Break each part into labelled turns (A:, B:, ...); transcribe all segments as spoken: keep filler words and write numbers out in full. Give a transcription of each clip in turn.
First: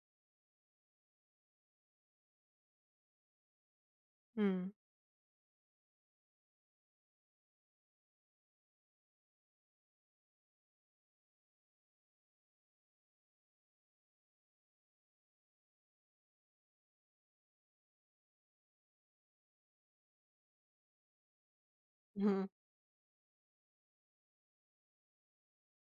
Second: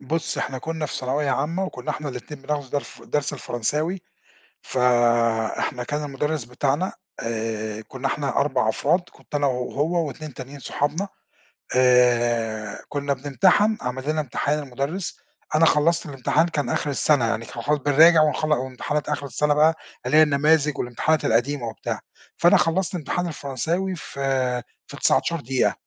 A: بُصّي إحنا كنا في ثانوية عامة، وكنا إحنا الاتنين بناخدوا درف درس الفرنساوي،
B: امم.
A: فإحنا كان المدرس بتاعنا آآ، كنا إحنا أربع أفراد، كنت أنا وهو واتنين تانيين صحابنا، آآ، كنا بنمتحن، عَمَل لنا امتحان المدرس، أنا خلصت الامتحان كان آخر السنة يعني كان خلا بنراجع ونخلّ وامتحانات آخر السنة بقى اللي هي النماذج والامتحانات القديمة وبتاع،
B: اهم.
A: فأنا خلّصت امتحان الفرنساوي في في تسعتاشر دقيقة.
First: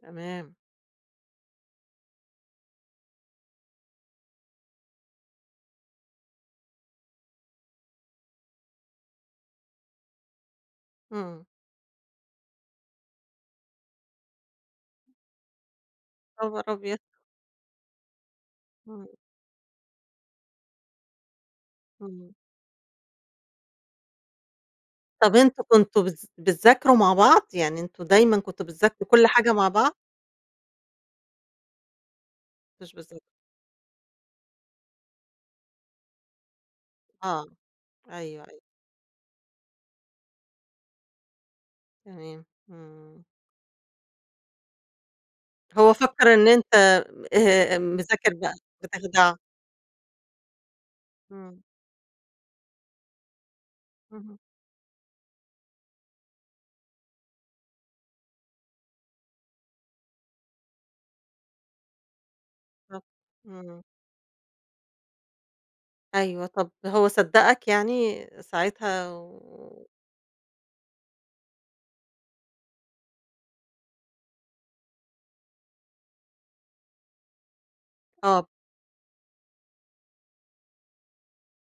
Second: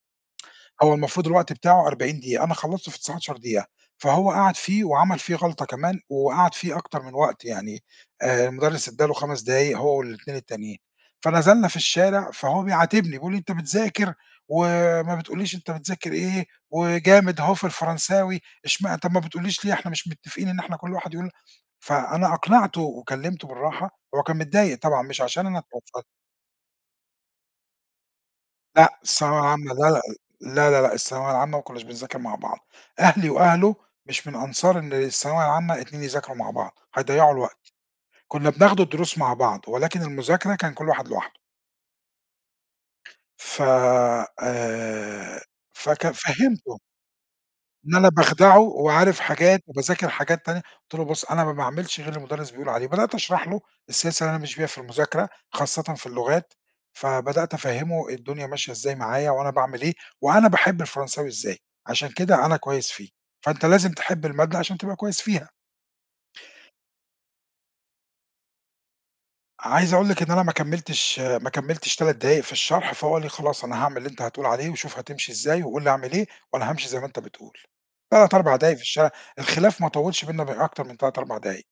B: تمام.
A: هو المفروض الوقت بتاعه أربعين دقيقة، أنا خلّصته في تسعتاشر دقيقة، فهو قعد فيه وعمل فيه غلطة كمان، وقعد فيه أكتر من وقت يعني، آآ، المدرس ادّى له خمس دقايق هو والاتنين التانيين،
B: امم.
A: فنزلنا في الشارع، فهو بيعاتبني بيقول لي: "أنت بتذاكر وما بتقولّيش أنت بتذاكر إيه
B: خبر أبيض!
A: وجامد أهو في الفرنساوي، اشمع
B: امم.
A: طب ما بتقولّيش ليه؟ إحنا مش متفقين إن إحنا كُلّ واحد يقول"، فأنا
B: امم.
A: أقنعته وكلّمته بالراحة، هو كان متضايق طبعًا مش
B: طب
A: عشان
B: أنتم
A: أنا
B: كنتم
A: [unintelligible]
B: بتذ بتذاكروا مع بعض، يعني أنتم دايمًا كنتم
A: لأ،
B: بتذكروا كل
A: الثانوية
B: حاجة مع
A: العامة، لا
B: بعض؟
A: لا لا لا لأ، الثانوية العامة ما كناش بنذاكر مع بعض،
B: مش بتذاكروا.
A: أهلي وأهله مش من أنصار إن الثانوية العامة اتنين يذاكروا مع بعض، هيضيعوا
B: آه،
A: الوقت،
B: أيوه
A: كنا
B: أيوه.
A: بناخد الدروس مع بعض، ولكن المذاكرة كان كُلّ واحد لوحده.
B: تمام، إمم.
A: ف آآ،
B: هو
A: فكان
B: فكّر إن أنت
A: فهّمته
B: م آآ،
A: إن أنا
B: مذاكر بقى
A: باخدعه وعارف
B: بتخدعه.
A: حاجات وباذاكر حاجات تانية، قُلت له: "بُصّ، أنا ما
B: إمم.
A: باعملش غير اللي المدرس بيقول عليه"، بدأت أشرح له السياسة اللي
B: اهم.
A: أنا ماشي بيها في المذاكرة خاصةً في اللغات، فبدأت أفهّمه الدنيا ماشية إزاي معايا وأنا باعمل إيه، وأنا باحب الفرنساوي إزاي، عشان كده أنا كويس
B: بالضبط
A: فيه، فأنت
B: إمم.
A: لازم تحب المادة عشان تبقى كويس فيها.
B: أيوه طب هو صدّقك يعني ساعتها و
A: عايز أقول لِك إن أنا ما كمّلتش ما كمّلتش تلات دقايق في الشرح، فهو قال لي: "خلاص أنا هاعمل اللي أنت هتقول عليه، وشوف هتمشي إزاي، وقل لي أعمل إيه، وأنا هامشي زي ما أنت بتقول"، تلات
B: آه.
A: أربع دقايق في الشارع، الخلاف ما طوّلش بيننا بأكتر من تلات أربع دقايق.